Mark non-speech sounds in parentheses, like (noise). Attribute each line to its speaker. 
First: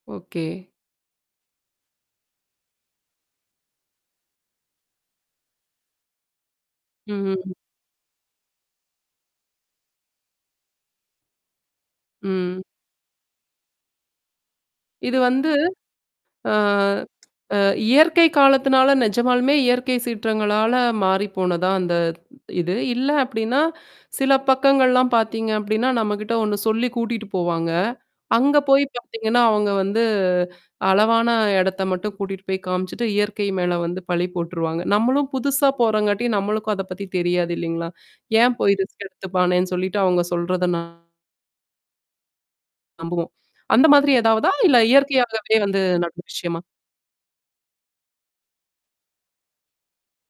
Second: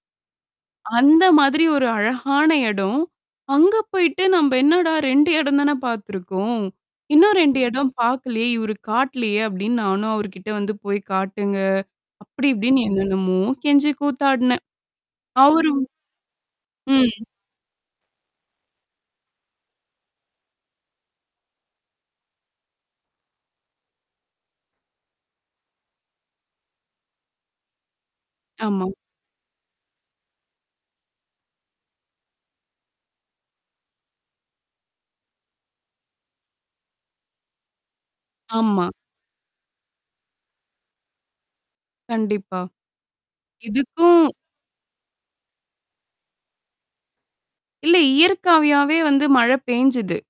Speaker 1: Okay.
Speaker 2: அந்த மாதிரி ஒரு அழகான எடம். அங்க போயிட்டு நம்ப என்னடா 2 எடந்தானே பாத்துருக்கோம்.
Speaker 1: ம்,
Speaker 2: இன்னும்
Speaker 1: ம்
Speaker 2: 2 எடம் பாக்கலயே! இவரு காட்டலயே! அப்பிடின்னு, நானும் அவருக்கிட்ட வந்து போய்க் காட்டுங்க! அப்பிடி
Speaker 1: ம்.
Speaker 2: இப்பிடின்னு என்னென்னம்மோ கெஞ்சி கூத்தாட்னேன்.
Speaker 1: இது வந்து
Speaker 2: அவரு
Speaker 1: ஆ
Speaker 2: ம்,
Speaker 1: (tsk) அ இயற்கை காலத்துனால, நெஜமாலுமே இயற்கை சீற்றங்களால மாறிப் போனதா? அந்த இது. இல்ல அப்பிடின்னா, சில பக்கங்கள்லாம் பாத்தீங்க அப்பிடின்னா, நம்மக்கிட்ட ஒண்ணு சொல்லி கூட்டிட்டு போவாங்க. அங்க போய்
Speaker 2: ஆமா.
Speaker 1: பாத்தீங்கன்னா அவுங்க வந்து அளவான இடத்த மட்டும் கூட்டிட்டு போய் காமிச்சுட்டு, இயற்கை மேல வந்து பழி போட்டுருவாங்க. நம்மளும் புதுசா போறங்காட்டியும் நம்மளுக்கும் அதப் பத்தி தெரியாது இல்லீங்களா! ஏன் போய்
Speaker 2: ஆமா.
Speaker 1: ரிஸ்க் எடுத்துப்பானேன்னு சொல்லிட்டு அவுங்க சொல்றத ந
Speaker 2: கண்டிப்பா.
Speaker 1: நம்புவோம். அந்த மாதிரி
Speaker 2: இதுக்கும்
Speaker 1: ஏதாவதா? இல்ல இயற்கையாகவே வந்து நடந்த விஷயமா?
Speaker 2: இல்ல, இயற்கையாவே வந்து மழை பேஞ்சுது.